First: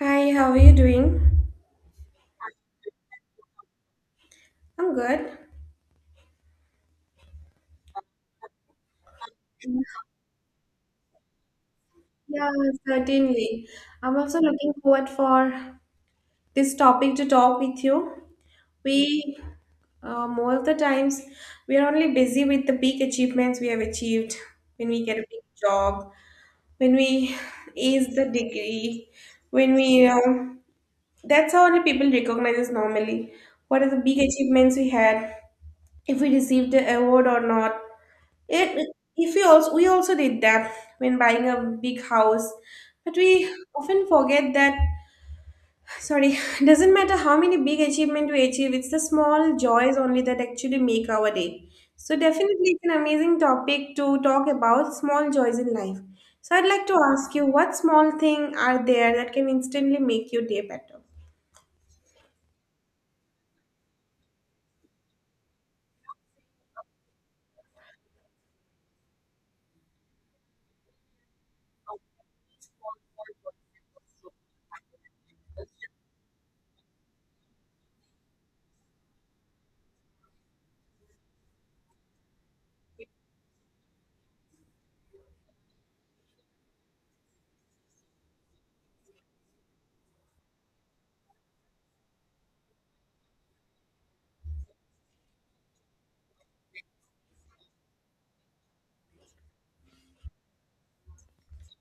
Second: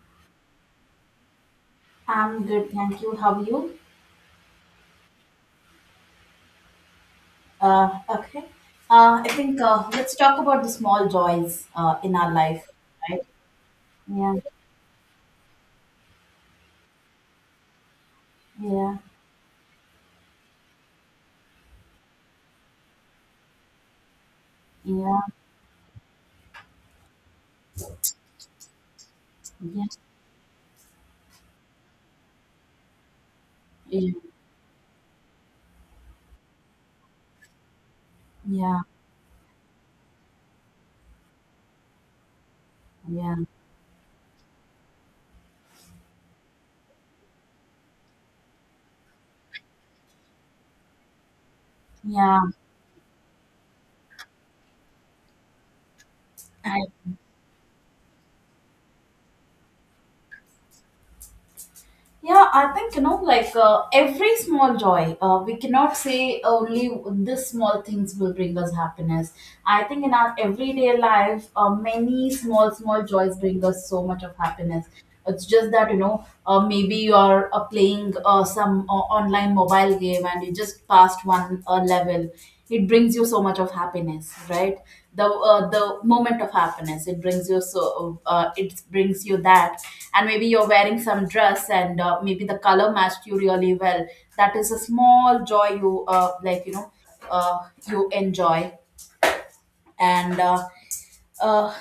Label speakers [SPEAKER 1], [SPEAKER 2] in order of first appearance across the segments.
[SPEAKER 1] Hi, how are you doing?
[SPEAKER 2] I'm good, thank you. How are you?
[SPEAKER 1] I'm good.
[SPEAKER 2] Okay. I think let's talk about the small joys in our
[SPEAKER 1] Yeah,
[SPEAKER 2] life, right?
[SPEAKER 1] certainly. I'm
[SPEAKER 2] Yeah,
[SPEAKER 1] also looking forward for this topic to talk with you.
[SPEAKER 2] yeah,
[SPEAKER 1] We, Most of the times, we are only busy with the big achievements we have achieved when we get
[SPEAKER 2] yeah,
[SPEAKER 1] a big job, when we ace the degree, when
[SPEAKER 2] yeah,
[SPEAKER 1] we, um that's how only people recognize us normally. What are the
[SPEAKER 2] yeah,
[SPEAKER 1] big achievements we had, if we received the award or not? It,
[SPEAKER 2] yeah,
[SPEAKER 1] if we also we also did that when buying a big house, but
[SPEAKER 2] yeah.
[SPEAKER 1] we often forget that. Sorry. Doesn't matter how many big achievement we achieve. It's the small joys only that actually make our day. So
[SPEAKER 2] Yeah.
[SPEAKER 1] definitely, it's an amazing topic to talk about small joys in life. So I'd
[SPEAKER 2] I,
[SPEAKER 1] like to ask you, what small thing are there that can instantly make your day better?
[SPEAKER 2] yeah, I think like every small joy, we cannot say only this small things will bring us happiness. I think in our everyday life, many small, small joys bring us so much of happiness. It's just that, maybe you are playing some online mobile game and you just passed one level. It brings you so much of happiness, right? The moment of happiness, it brings you so, it brings you that. And maybe you're wearing some dress, and maybe the color matched you really well. That is a small joy you like, uh, you enjoy. And. Uh, uh,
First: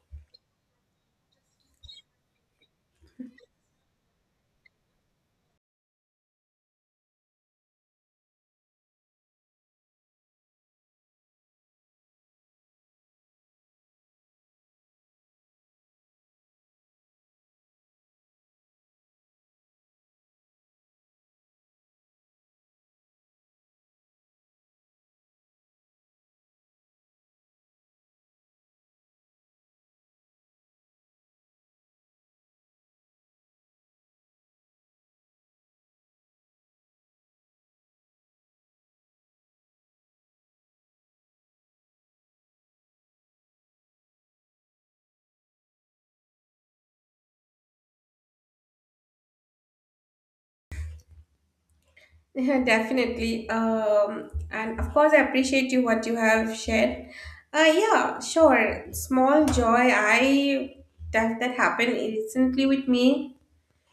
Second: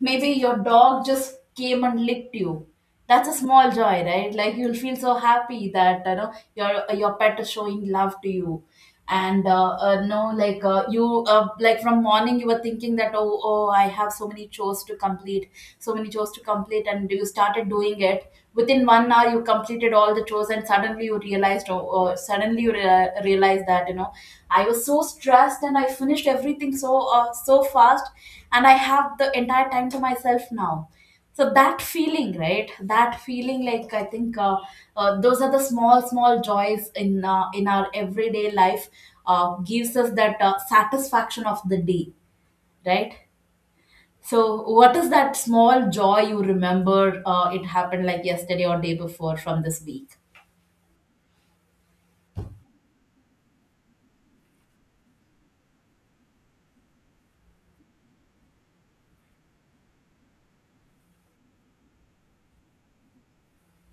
[SPEAKER 2] Maybe your dog just came and licked you. That's a small joy, right? Like, you'll feel so happy that, your pet is showing love to you. And no, like you like, from morning you were thinking that, oh, oh, I have so many chores to complete, so many chores to complete, and you started doing it. Within 1 hour you completed all the chores, and suddenly you realized, oh, oh, suddenly you realized that, I was so stressed and I finished everything so fast, and I have the entire time to myself now. So that feeling, right? That feeling, like, I think those are the small, small joys in in our everyday life, gives us that satisfaction of the day, right? So, what is that small joy you remember? It happened like yesterday or day before from this week.
[SPEAKER 1] Yeah, definitely. And of course, I appreciate you what you have shared. Yeah, sure. Small joy. I That happened recently with me.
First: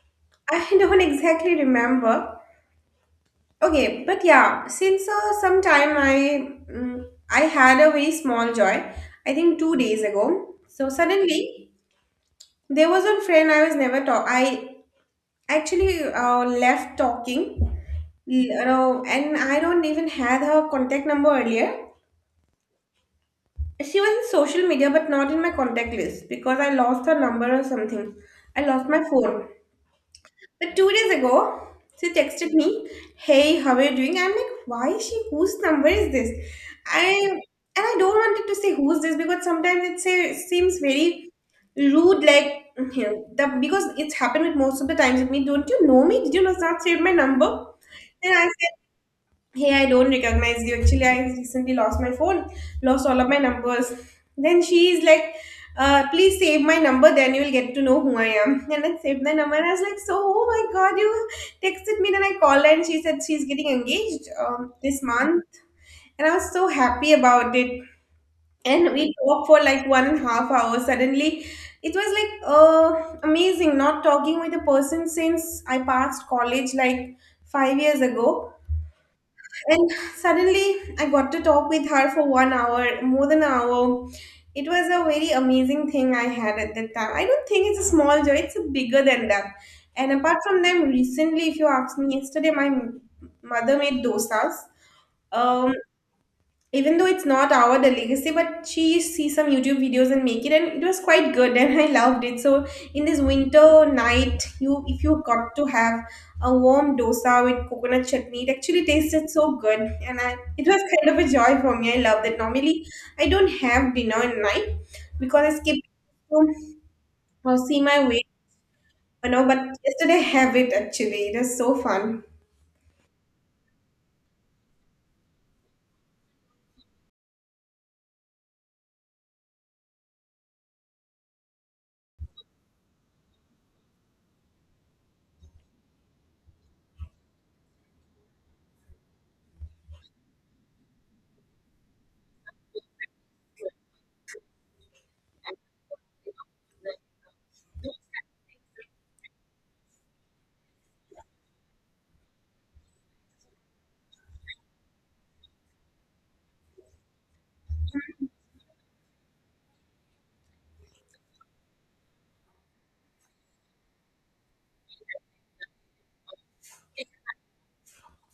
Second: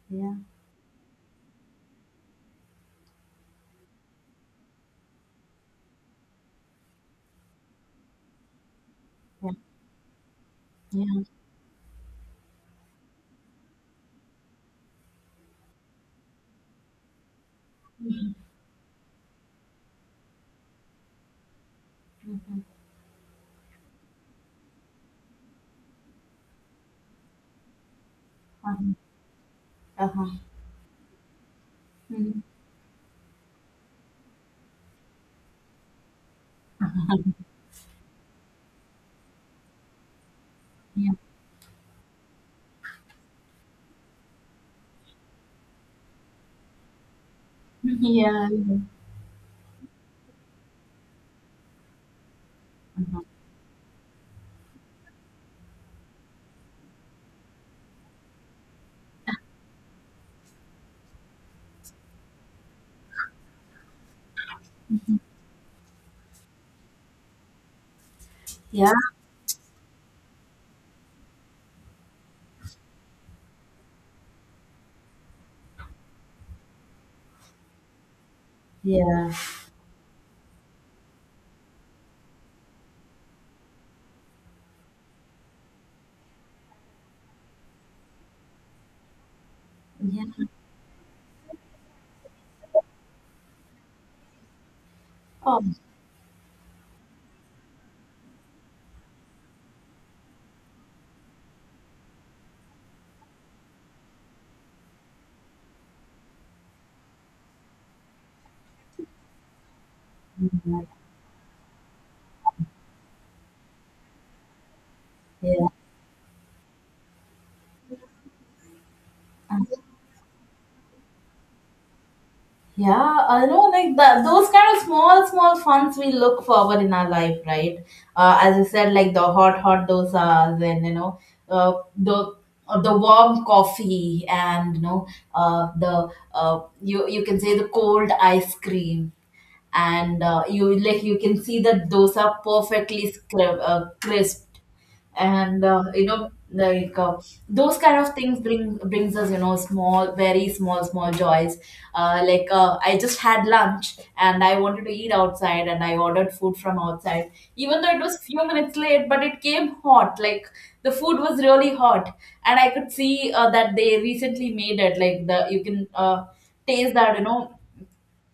[SPEAKER 2] Yeah,
[SPEAKER 1] I don't exactly remember. Okay, but yeah, since some time I I had a very small joy. I
[SPEAKER 2] yeah,
[SPEAKER 1] think 2 days ago. So
[SPEAKER 2] yeah.
[SPEAKER 1] suddenly there was one friend I was never talk. I actually left talking, you know, and I don't even had her contact number earlier. She was in social media, but not in my contact list because I lost her number or something. I lost
[SPEAKER 2] Uh-huh.
[SPEAKER 1] my phone.
[SPEAKER 2] Uh-huh.
[SPEAKER 1] But 2 days ago, she
[SPEAKER 2] Mhm.
[SPEAKER 1] texted me, "Hey, how are you doing?" I'm like, "Why is she? Whose number is this?" I and I don't wanted to say who's this because sometimes it say, seems
[SPEAKER 2] Yeah.
[SPEAKER 1] very rude, like you know, because it's happened with most of the times with me. Don't you know me? Did you not save my number? Then I
[SPEAKER 2] Yeah.
[SPEAKER 1] hey, I don't recognize you actually, I recently lost my phone, lost all of my numbers. Then she's like, please save my number, then you'll get to know who I am. And I saved the number. I was like, so oh my god, you texted me. Then I called her, and she said she's getting engaged this month, and I was so happy about it.
[SPEAKER 2] Yeah.
[SPEAKER 1] And we talked for like 1.5 hours suddenly. It was like amazing, not talking with a person since I passed college like 5 years ago.
[SPEAKER 2] Yeah.
[SPEAKER 1] And suddenly, I got to talk with her for one hour, more than an hour. It was a very amazing thing I had at that time. I don't think it's a small joy, it's bigger than that. And
[SPEAKER 2] Yeah.
[SPEAKER 1] apart from them, recently, if you ask me, yesterday mother made dosas. Um, even though it's not our delicacy, but she see some YouTube videos and make it, and it was quite good, and I loved it. So in this winter night, you if you got to have a warm dosa with coconut chutney, it actually tasted so good, and I it
[SPEAKER 2] Yeah.
[SPEAKER 1] was kind of a joy for me. I loved it. Normally I don't have dinner at night because I
[SPEAKER 2] Yeah.
[SPEAKER 1] skip to see my weight, you know. But yesterday I have it, actually it was so fun.
[SPEAKER 2] Yeah, I know, like that. Those kind of small, small funds we look forward in our life, right? As you said, like the hot, hot dosas, and, uh, the the warm coffee, and, the you can say, the cold ice cream, and you, like, you can see that those are perfectly crisped, and, like those kind of things bring brings us, small, very small, small joys. Like, I just had lunch and I wanted to eat outside, and I ordered food from outside. Even though it was few minutes late, but it came hot. Like, the food was really hot, and I could see, that they recently made it. Like, the you can taste that,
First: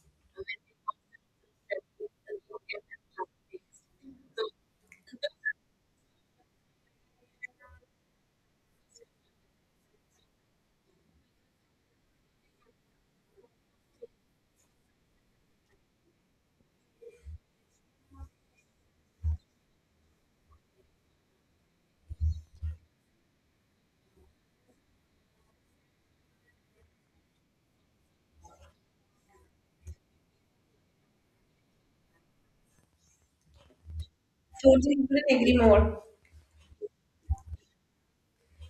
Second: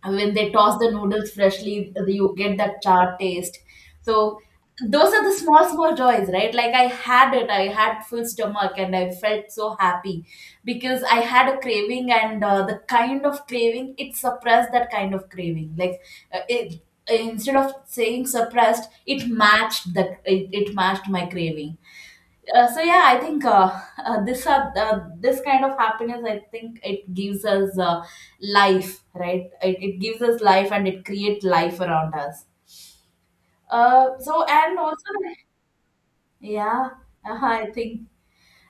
[SPEAKER 2] and when they toss the noodles freshly you get that char taste. So those are the small, small joys, right? Like, I had it, I had full stomach and I felt so happy, because I had a craving and, the kind of craving it suppressed, that kind of craving, like, it instead of saying suppressed, it matched the, it matched my craving. So yeah, I think, this kind of happiness, I think it gives us life, right? It gives us life and it creates life around us. So, and
[SPEAKER 1] Totally
[SPEAKER 2] also,
[SPEAKER 1] couldn't agree more.
[SPEAKER 2] yeah, I think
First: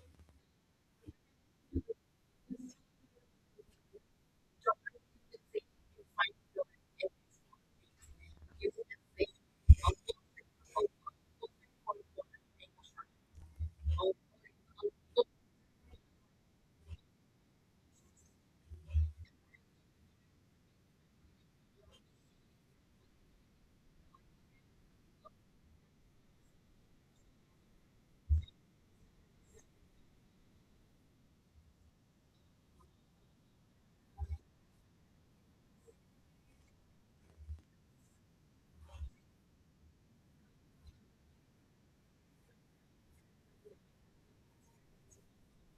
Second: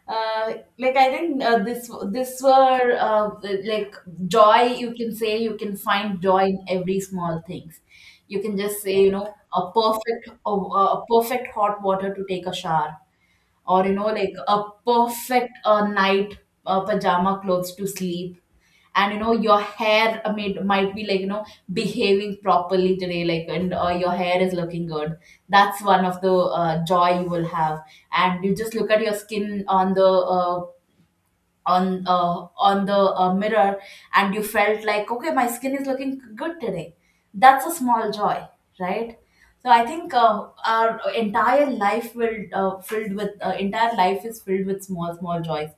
[SPEAKER 2] uh, like, I think this were, like, joy. You can say, you can find joy in every small things. You can just say, a perfect, a perfect hot water to take a shower, or, like a perfect night pajama clothes to sleep, and, your hair might be, like, behaving properly today, like, and, your hair is looking good. That's one of the joy you will have. And you just look at your skin on the mirror, and you felt like, okay, my skin is looking good today. That's a small joy, right? So I think our entire life will filled with entire life is filled with small, small joys.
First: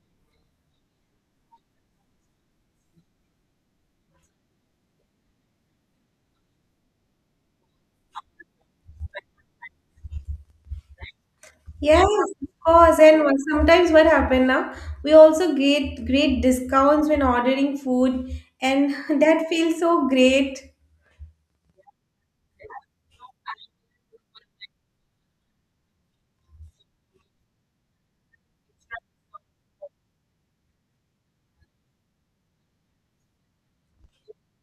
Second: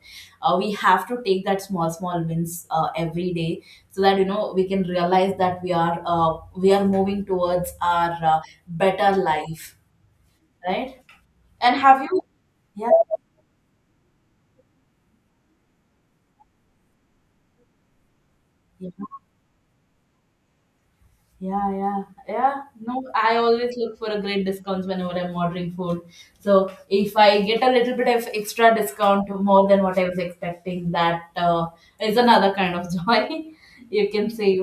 [SPEAKER 2] We have to take that small, small wins every day, so that, we can realize that we are moving towards our better life, right? And have
[SPEAKER 1] Yes,
[SPEAKER 2] you?
[SPEAKER 1] of course.
[SPEAKER 2] Yeah,
[SPEAKER 1] And what- sometimes what happen now, we also get great discounts when ordering food,
[SPEAKER 2] yeah.
[SPEAKER 1] and that feels so great.
[SPEAKER 2] Yeah, yeah, yeah. No, I always look for a great discounts whenever I'm ordering food. So if I get a little bit of extra discount more than what I was expecting, that is another kind of joy, you can say.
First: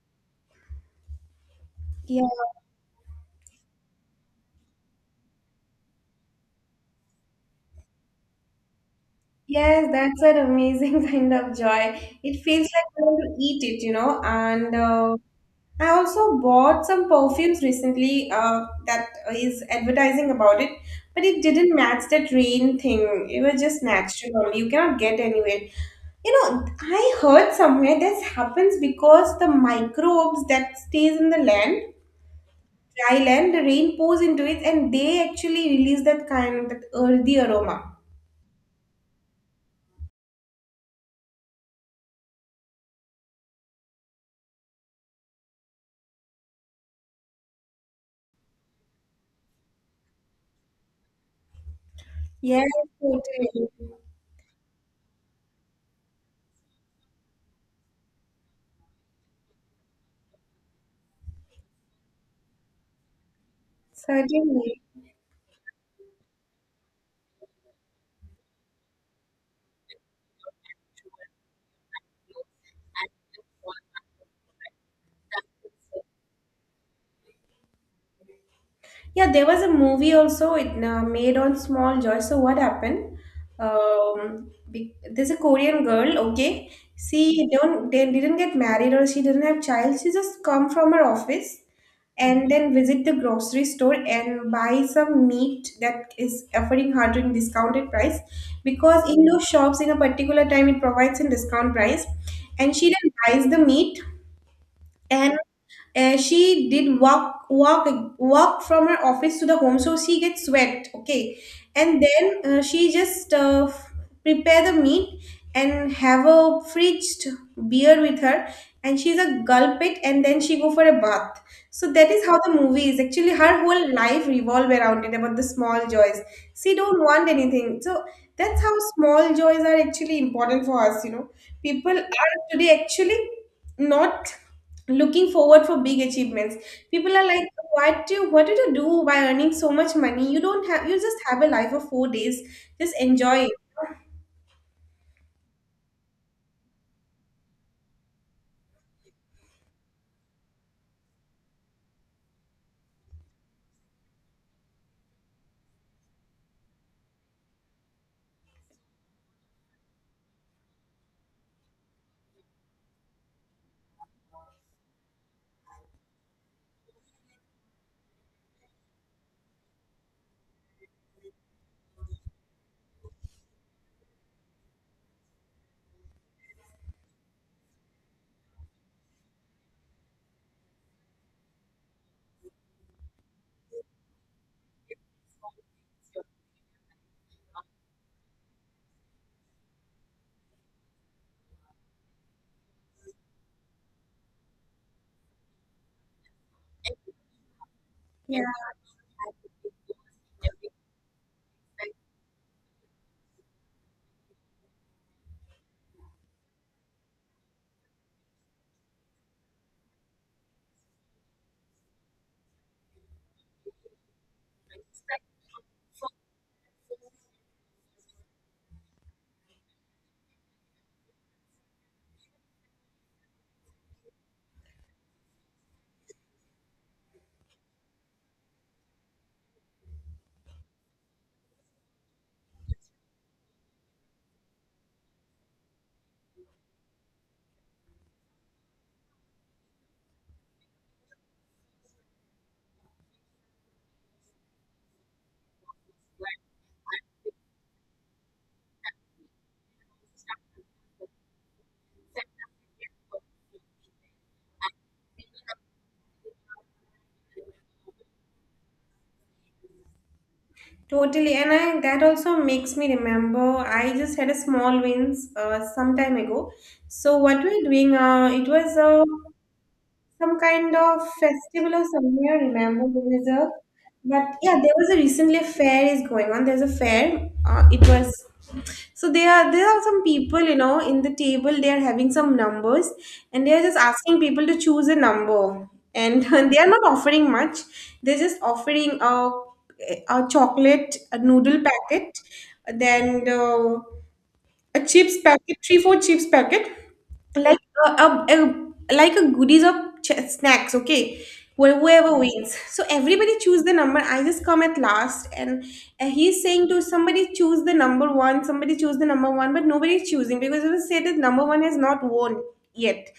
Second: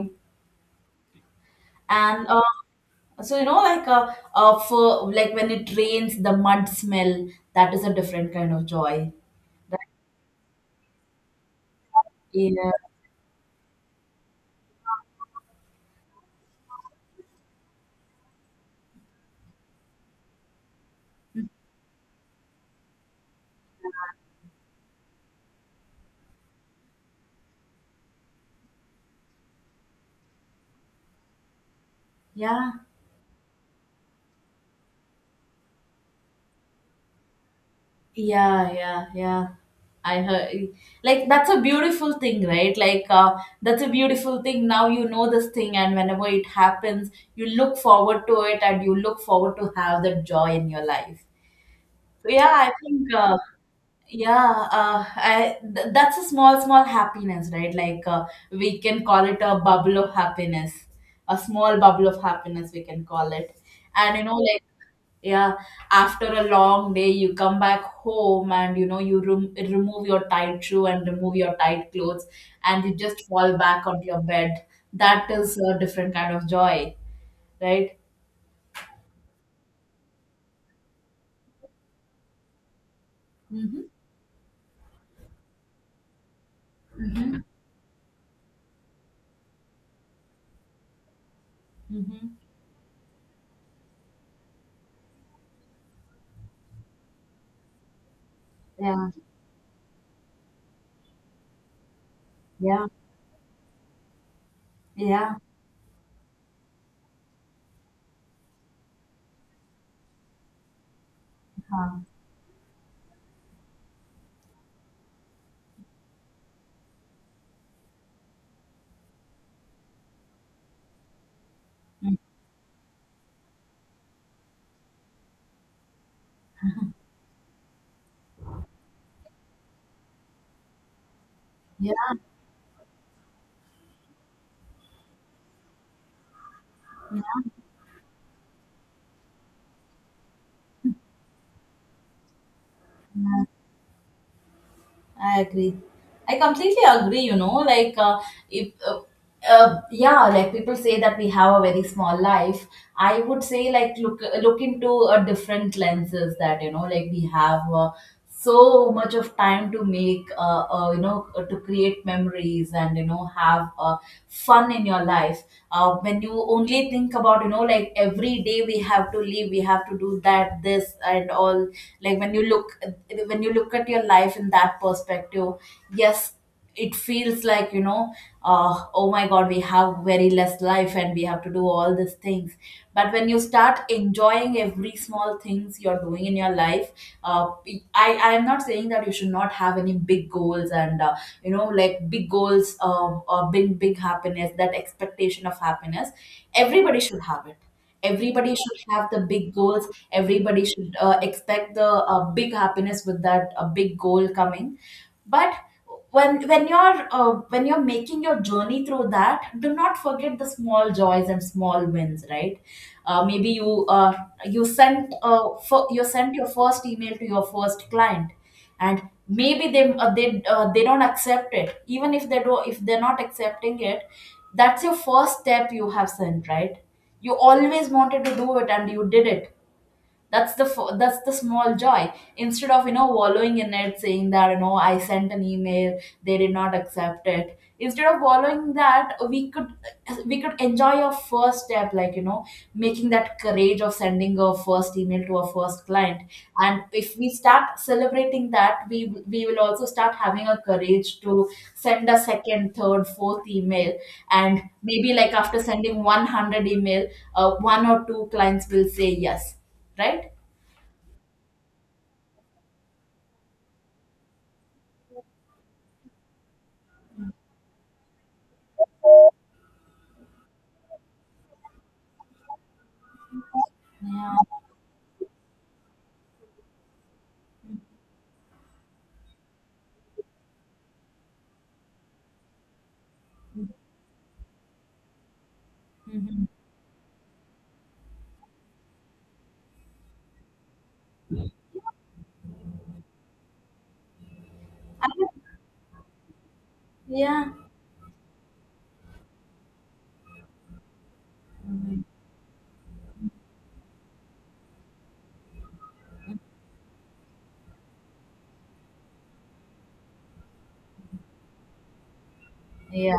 [SPEAKER 2] And,
[SPEAKER 1] Yeah.
[SPEAKER 2] so, like for like, when it rains, the mud smell, that is a different kind of joy. That.
[SPEAKER 1] Yes, that's an amazing kind of joy. It feels
[SPEAKER 2] Yeah,
[SPEAKER 1] like I want to eat it, you know. And I also bought some perfumes recently that is advertising about it, but it didn't match that rain thing. It was just natural only. You cannot get anywhere. You know, I heard somewhere this happens because the microbes that stays in the land,
[SPEAKER 2] yeah.
[SPEAKER 1] dry land, the rain pours into it, and they actually release that kind of that earthy aroma.
[SPEAKER 2] Yeah, yeah, yeah. I heard, like, that's a beautiful thing, right? Like, that's a beautiful thing. Now you know this thing, and whenever it happens, you look forward to it, and you look forward to have that joy in your life. So yeah,
[SPEAKER 1] Yes,
[SPEAKER 2] I think,
[SPEAKER 1] totally.
[SPEAKER 2] yeah, that's a small, small happiness, right? Like, we can call it a bubble of happiness, a small bubble of happiness, we can call it. And, like,
[SPEAKER 1] Certainly.
[SPEAKER 2] yeah, after a long day you come back home, and, you remove your tight shoe and remove your tight clothes, and you just fall back onto your bed. That is a different kind of joy, right?
[SPEAKER 1] Yeah, there was a movie also it made on Small Joy. So what happened?
[SPEAKER 2] Mm-hmm.
[SPEAKER 1] There's a Korean girl. Okay,
[SPEAKER 2] Mm-hmm.
[SPEAKER 1] she don't they didn't get married or she didn't have child. She just come from her office
[SPEAKER 2] Mm-hmm.
[SPEAKER 1] and then visit the grocery store and buy some meat that is offering her in discounted price, because
[SPEAKER 2] Yeah,
[SPEAKER 1] in those shops in a particular time it provides a discount price. And
[SPEAKER 2] yeah,
[SPEAKER 1] she then buys the meat,
[SPEAKER 2] yeah.
[SPEAKER 1] and she did walk walk from her office to the home, so she gets sweat. Okay,
[SPEAKER 2] Uh,
[SPEAKER 1] and then prepare the meat and have a fridged beer with her, and she's a gulp it, and then she go for a bath. So that
[SPEAKER 2] mm.
[SPEAKER 1] is how the movie is actually. Her whole life revolve around it about the small joys. She don't want anything, so that's how small joys are actually important for us. You know, people
[SPEAKER 2] Yeah.
[SPEAKER 1] are today actually not looking forward for big achievements. People are like, what do what did you do by earning so much money? You don't have, you just have a life of 4 days, just enjoy it.
[SPEAKER 2] I agree. I completely agree, like, if yeah, like, people say that we have a very small life. I would say, like, look into a different lenses, that, like, we have so much of time to create memories, and, have fun in your life. When you only think about, like, every day we have to leave, we have to do that, this and all. Like, when you look at your life in that perspective, yes, it feels like, oh my god, we have very less life and we have to do all these things. But when you start enjoying every small things you're doing in your life, uh, I am not saying that you should not have any big goals, and, like, big goals, or big, big happiness, that expectation of happiness, everybody should have it.
[SPEAKER 1] Yeah.
[SPEAKER 2] Everybody should have the big goals, everybody should expect the, big happiness with that big goal coming. But when you're making your journey through that, do not forget the small joys and small wins, right? Maybe you sent your first email to your first client, and maybe they don't accept it. Even if they do, if they're not accepting it, that's your first step you have sent, right? You always wanted to do it and you did it. That's the small joy, instead of, wallowing in it, saying that, I sent an email, they did not accept it. Instead of wallowing, that we could enjoy our first step, like, making that courage of sending our first email to our first client. And if we start celebrating that, we will also start having a courage to send a second, third, fourth email. And maybe like, after sending 100 email, one or two clients will say yes, right?
[SPEAKER 1] Totally, and I that also makes me remember. I just had a small wins some time ago. So what we're doing, it was a some kind of festival or somewhere. I remember there is a, but
[SPEAKER 2] Yeah.
[SPEAKER 1] yeah, there was a recently a fair is going on. There's a fair. It was so there are some people, you know, in the table. They are having some numbers, and they are just asking people to choose a number, and
[SPEAKER 2] Mhm.
[SPEAKER 1] they are not offering much. They're just offering a chocolate, a noodle packet, then. A chips
[SPEAKER 2] I-
[SPEAKER 1] packet, three, four chips packet.
[SPEAKER 2] Yeah.
[SPEAKER 1] Like a like a goodies of snacks, okay.
[SPEAKER 2] Mhm.
[SPEAKER 1] Whoever wins, so everybody choose the number. I just come at last, and he's saying to somebody choose the number one, somebody choose the number one, but nobody's choosing because it was said that number one has not won yet.
[SPEAKER 2] Yeah,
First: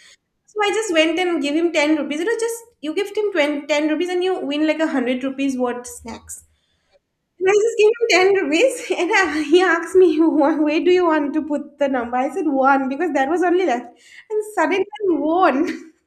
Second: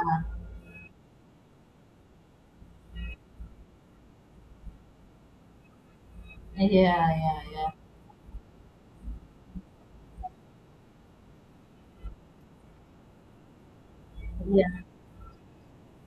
[SPEAKER 1] So I just went and gave him 10 rupees. It was just you give him 20, ten rupees and you win like a 100 rupees worth snacks.
[SPEAKER 2] yeah, yeah,
[SPEAKER 1] And I
[SPEAKER 2] yeah,
[SPEAKER 1] just gave him 10 rupees, and I, he asked me, "Wha- where do you want to put the number?" I said one because that was only left. And
[SPEAKER 2] yeah.
[SPEAKER 1] suddenly I won.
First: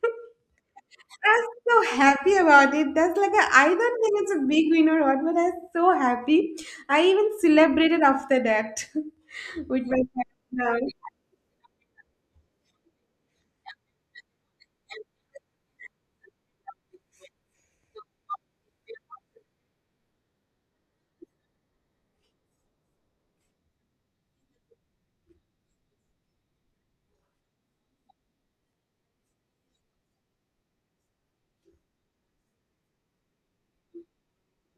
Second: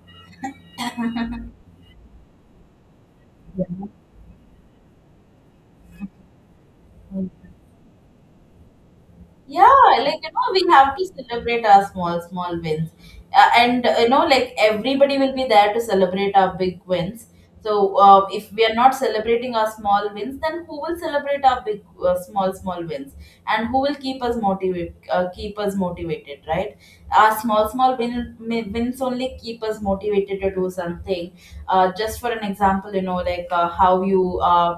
[SPEAKER 1] I was so happy about it. That's like a, I don't think it's a big win or what, but I was so happy. I even
[SPEAKER 2] Yeah.
[SPEAKER 1] celebrated after that
[SPEAKER 2] Yeah,
[SPEAKER 1] with my
[SPEAKER 2] like you know we have
[SPEAKER 1] family.
[SPEAKER 2] to celebrate our small small wins and you know like everybody will be there to celebrate our big wins. So if we are not celebrating our small wins, then who will celebrate our big small small wins and who will keep us motivated keep us motivated, right? Our small wins only keep us motivated to do something. Uh, just for an example, you know, like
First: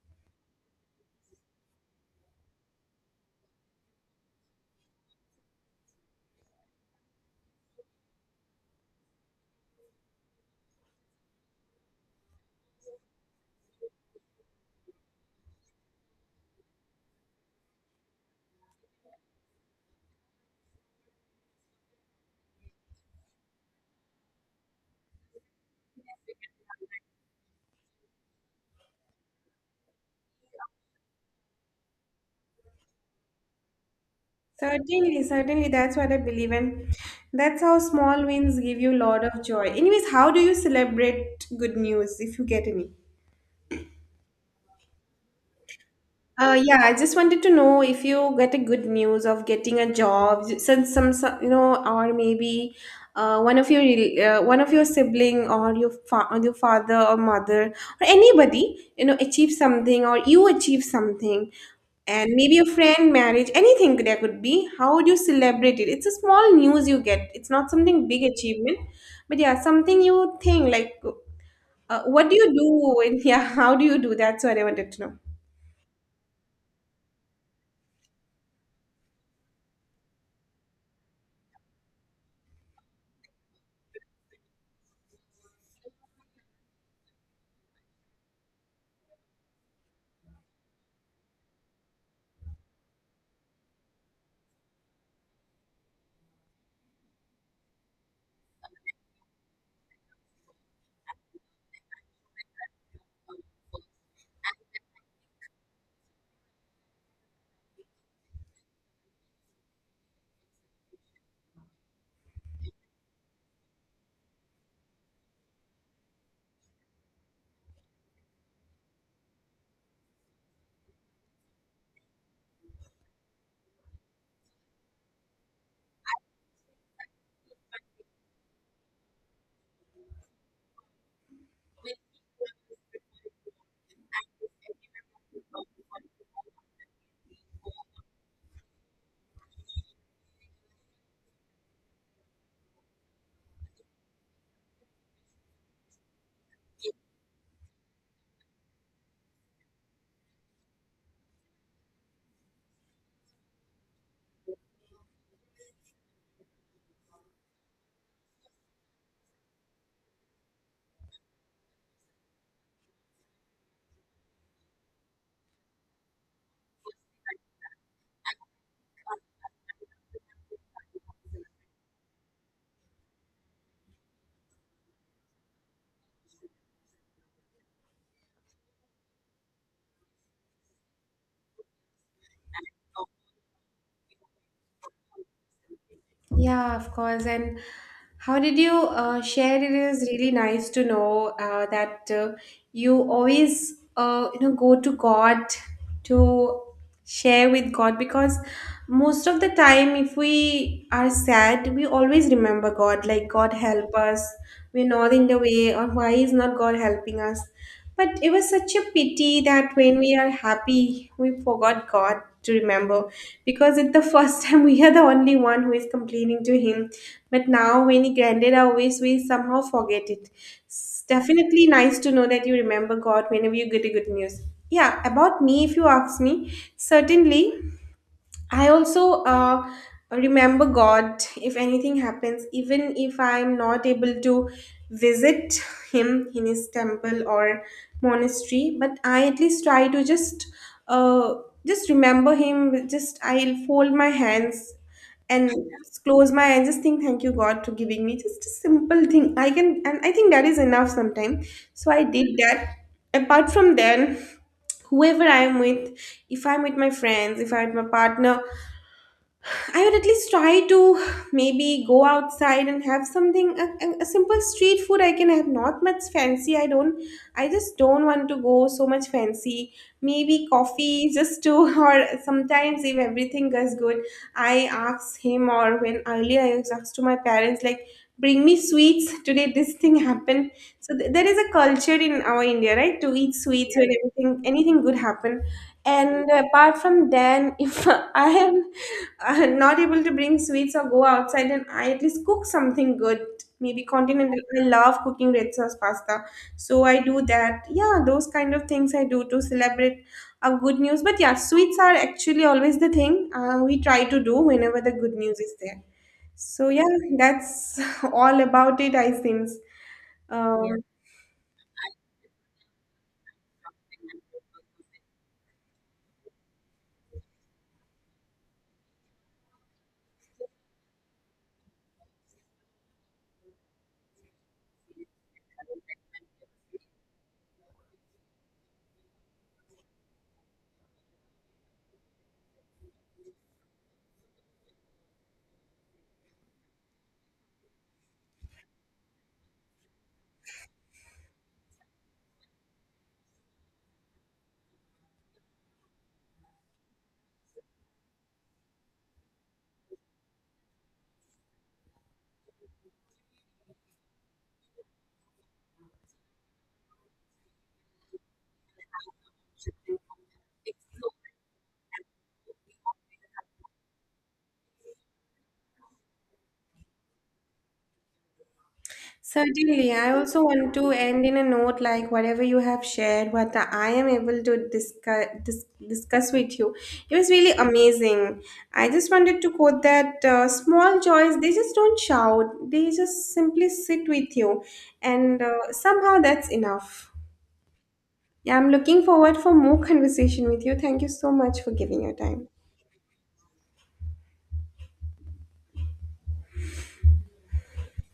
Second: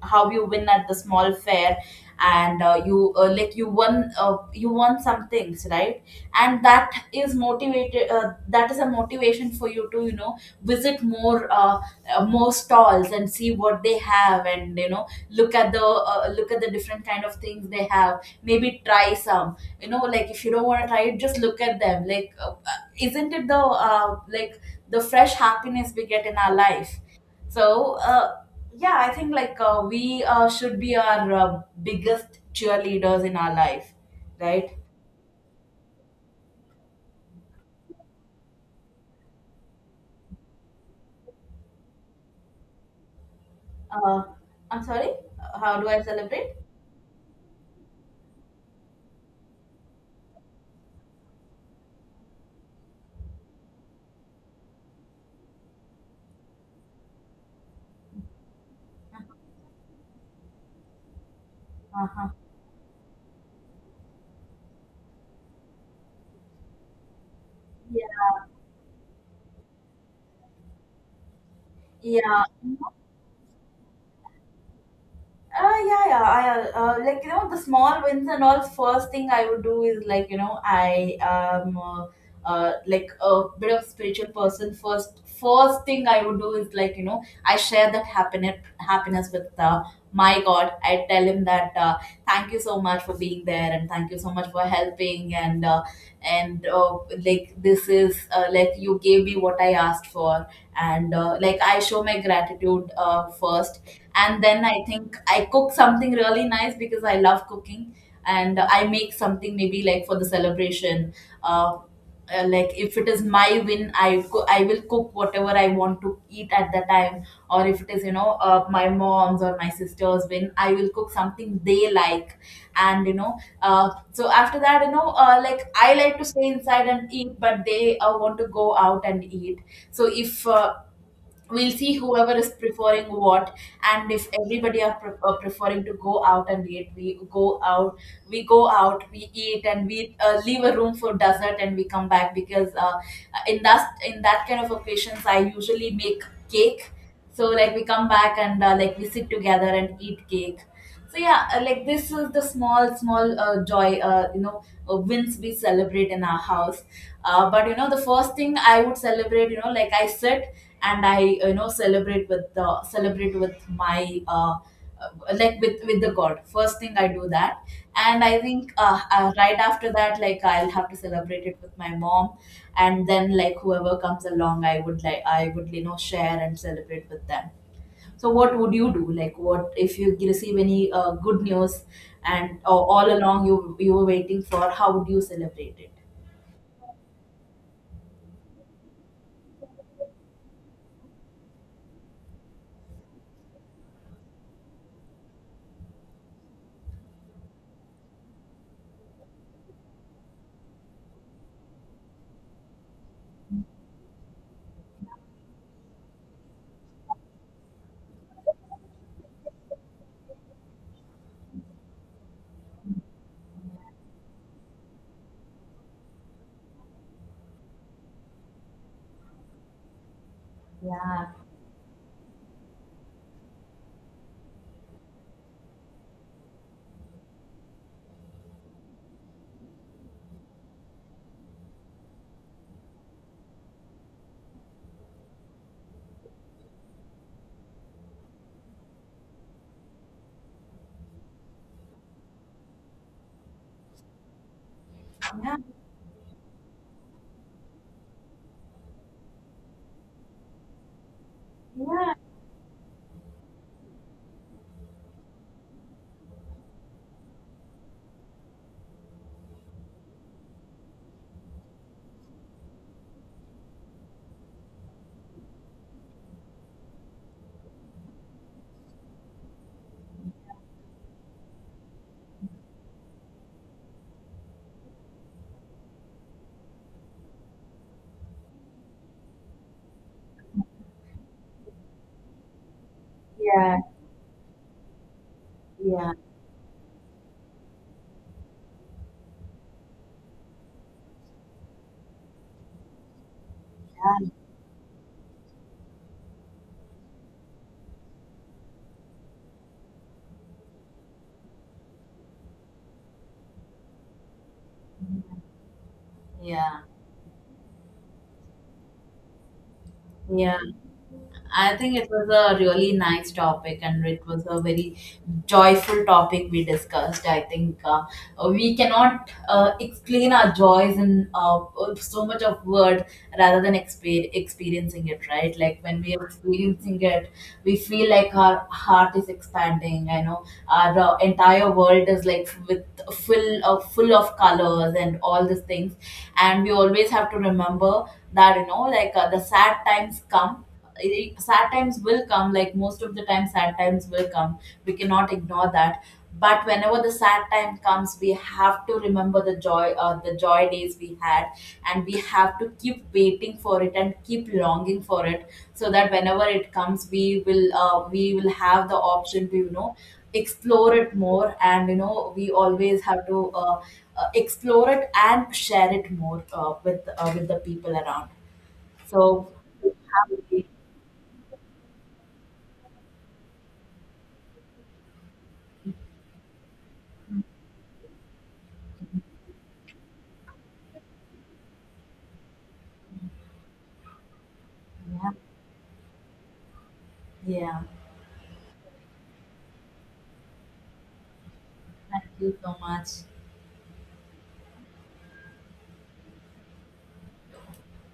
[SPEAKER 2] how you win at the small fair. And you like you won some things, right? And that is a motivation for you to, you know, visit more stalls and see what they have, and you know, look at the different kind of things they have. Maybe try some, you know, like if you don't want to try it, just look at them like isn't it the like the fresh happiness we get in our life? So yeah, I think like we should be our biggest cheerleaders in our life, right?
[SPEAKER 1] Certainly, certainly, that's what I believe in. That's how small wins give you a lot of joy. Anyways, how do you celebrate good news if you get any?
[SPEAKER 2] uh, I'm sorry, how do I celebrate?
[SPEAKER 1] Yeah, I just wanted to know if you get a good news of getting a job since some you know, or maybe one of your sibling or or your father or mother or anybody you know achieve something or you achieve something,
[SPEAKER 2] Uh-huh.
[SPEAKER 1] and maybe a friend marriage, anything there could be. How would you celebrate it? It's a small news you get. It's not something big
[SPEAKER 2] Yeah,
[SPEAKER 1] achievement, but yeah, something you think like, what do
[SPEAKER 2] yeah.
[SPEAKER 1] you do? And yeah, how do you do? That's what I wanted to know.
[SPEAKER 2] Yeah, yeah. I, like you know, the small wins and all. First thing I would do is like you know I am like a bit of spiritual person. First thing I would do is like you know I share that happiness with my God. I tell him that thank you so much for being there, and thank you so much for helping, and like this is like you gave me what I asked for. And like I show my gratitude first, and then I think I cook something really nice because I love cooking, and I make something maybe like for the celebration. uh, like if it is my win, I will cook whatever I want to eat at that time. Or if it is, you know, my mom's or my sister's win, I will cook something they like. And you know, so after that, you know, like I like to stay inside and eat, but they want to go out and eat. So if we'll see whoever is preferring what. And if everybody are, are preferring to go out and eat, we go out. We go out we eat and we leave a room for dessert, and we come back because in that kind of occasions I usually make cake. So like we come back and like we sit together and eat cake. So yeah, like this is the small small joy, you know, wins we celebrate in our house. But you know, the first thing I would celebrate, you know, like I sit and I, you know, celebrate with my uh, like with the God. First thing I do that. And I think right after that, like I'll have to celebrate it with my mom, and then like whoever comes along, I would, you know, share and celebrate with them. So what would you do? Like what if you receive any good news and or all along you were waiting for? How would you celebrate it?
[SPEAKER 1] Yeah, of course. And how did you share? It is really nice to know that you always, you know, go to God to share with God, because most of the time, if we are sad, we always remember God. Like, God help us. We're not in the way, or why is not God helping us? But it was such a pity that when we are happy, we forgot God to remember, because at the first time we are the only one who is complaining to him. But now when he granted our wish, we somehow forget it. It's
[SPEAKER 2] Yeah,
[SPEAKER 1] definitely nice to know that you remember God whenever you get a good news. Yeah, about me if you ask me, certainly I also remember God if anything happens, even if I'm not able to visit Him in His temple or monastery, but I at least try to uh, just remember Him. Just I'll fold my hands and just close my eyes, just think thank you God to giving me just a simple thing I can, and I think that is enough sometimes. So I
[SPEAKER 2] yeah,
[SPEAKER 1] did that. Apart from then, whoever I'm with, if I'm with my friends, if I'm with my partner, I would at least try to maybe go outside and have something, a simple street food I can have, not much fancy. I just don't want to go so much fancy. Maybe coffee just to or sometimes if everything goes good, I ask him, or when earlier I was asked to my parents like, bring me sweets, today this thing happened. So there is a culture in our India, right, to eat
[SPEAKER 2] yeah,
[SPEAKER 1] sweets when everything anything good happen.
[SPEAKER 2] yeah,
[SPEAKER 1] And apart from then, if I am not able to bring sweets or go outside, then I at least cook something good. Maybe
[SPEAKER 2] done,
[SPEAKER 1] continental. I love cooking red sauce pasta, so I do that. Yeah, those kind of things I do to celebrate a good news. But yeah, sweets are actually always the thing we try to do whenever the good news is there. So
[SPEAKER 2] yeah,
[SPEAKER 1] yeah, that's all about it, I think.
[SPEAKER 2] yeah.
[SPEAKER 1] Um,
[SPEAKER 2] I think it was a really nice topic, and it was a very joyful topic we discussed. I think we cannot explain our joys in so much of word rather than experiencing it. Right, like when we are experiencing it, we feel like our heart is expanding. I know our entire world is like with full of colors and all these things. And we always have to remember that you know like the sad times come Eh, sad times will come, like most of the time sad times will come. We cannot ignore that. But whenever the sad time comes, we have to remember the joy days we had, and we have to keep waiting for it and keep longing for it. So that whenever it comes, we will have the option to, you know, explore it more. And you know, we always have to explore it and share it more with the people around. So
[SPEAKER 1] Certainly, I
[SPEAKER 2] have a
[SPEAKER 1] also
[SPEAKER 2] great-
[SPEAKER 1] want to end in a note like whatever you have shared, what I am able to discuss with you, it was really amazing. I just wanted to quote that small joys, they just don't shout; they just simply sit with you,
[SPEAKER 2] yeah,
[SPEAKER 1] and somehow that's enough.
[SPEAKER 2] yeah,
[SPEAKER 1] Yeah, I'm looking forward for more conversation with you. Thank you so much for giving your
[SPEAKER 2] thank
[SPEAKER 1] time.
[SPEAKER 2] you so much.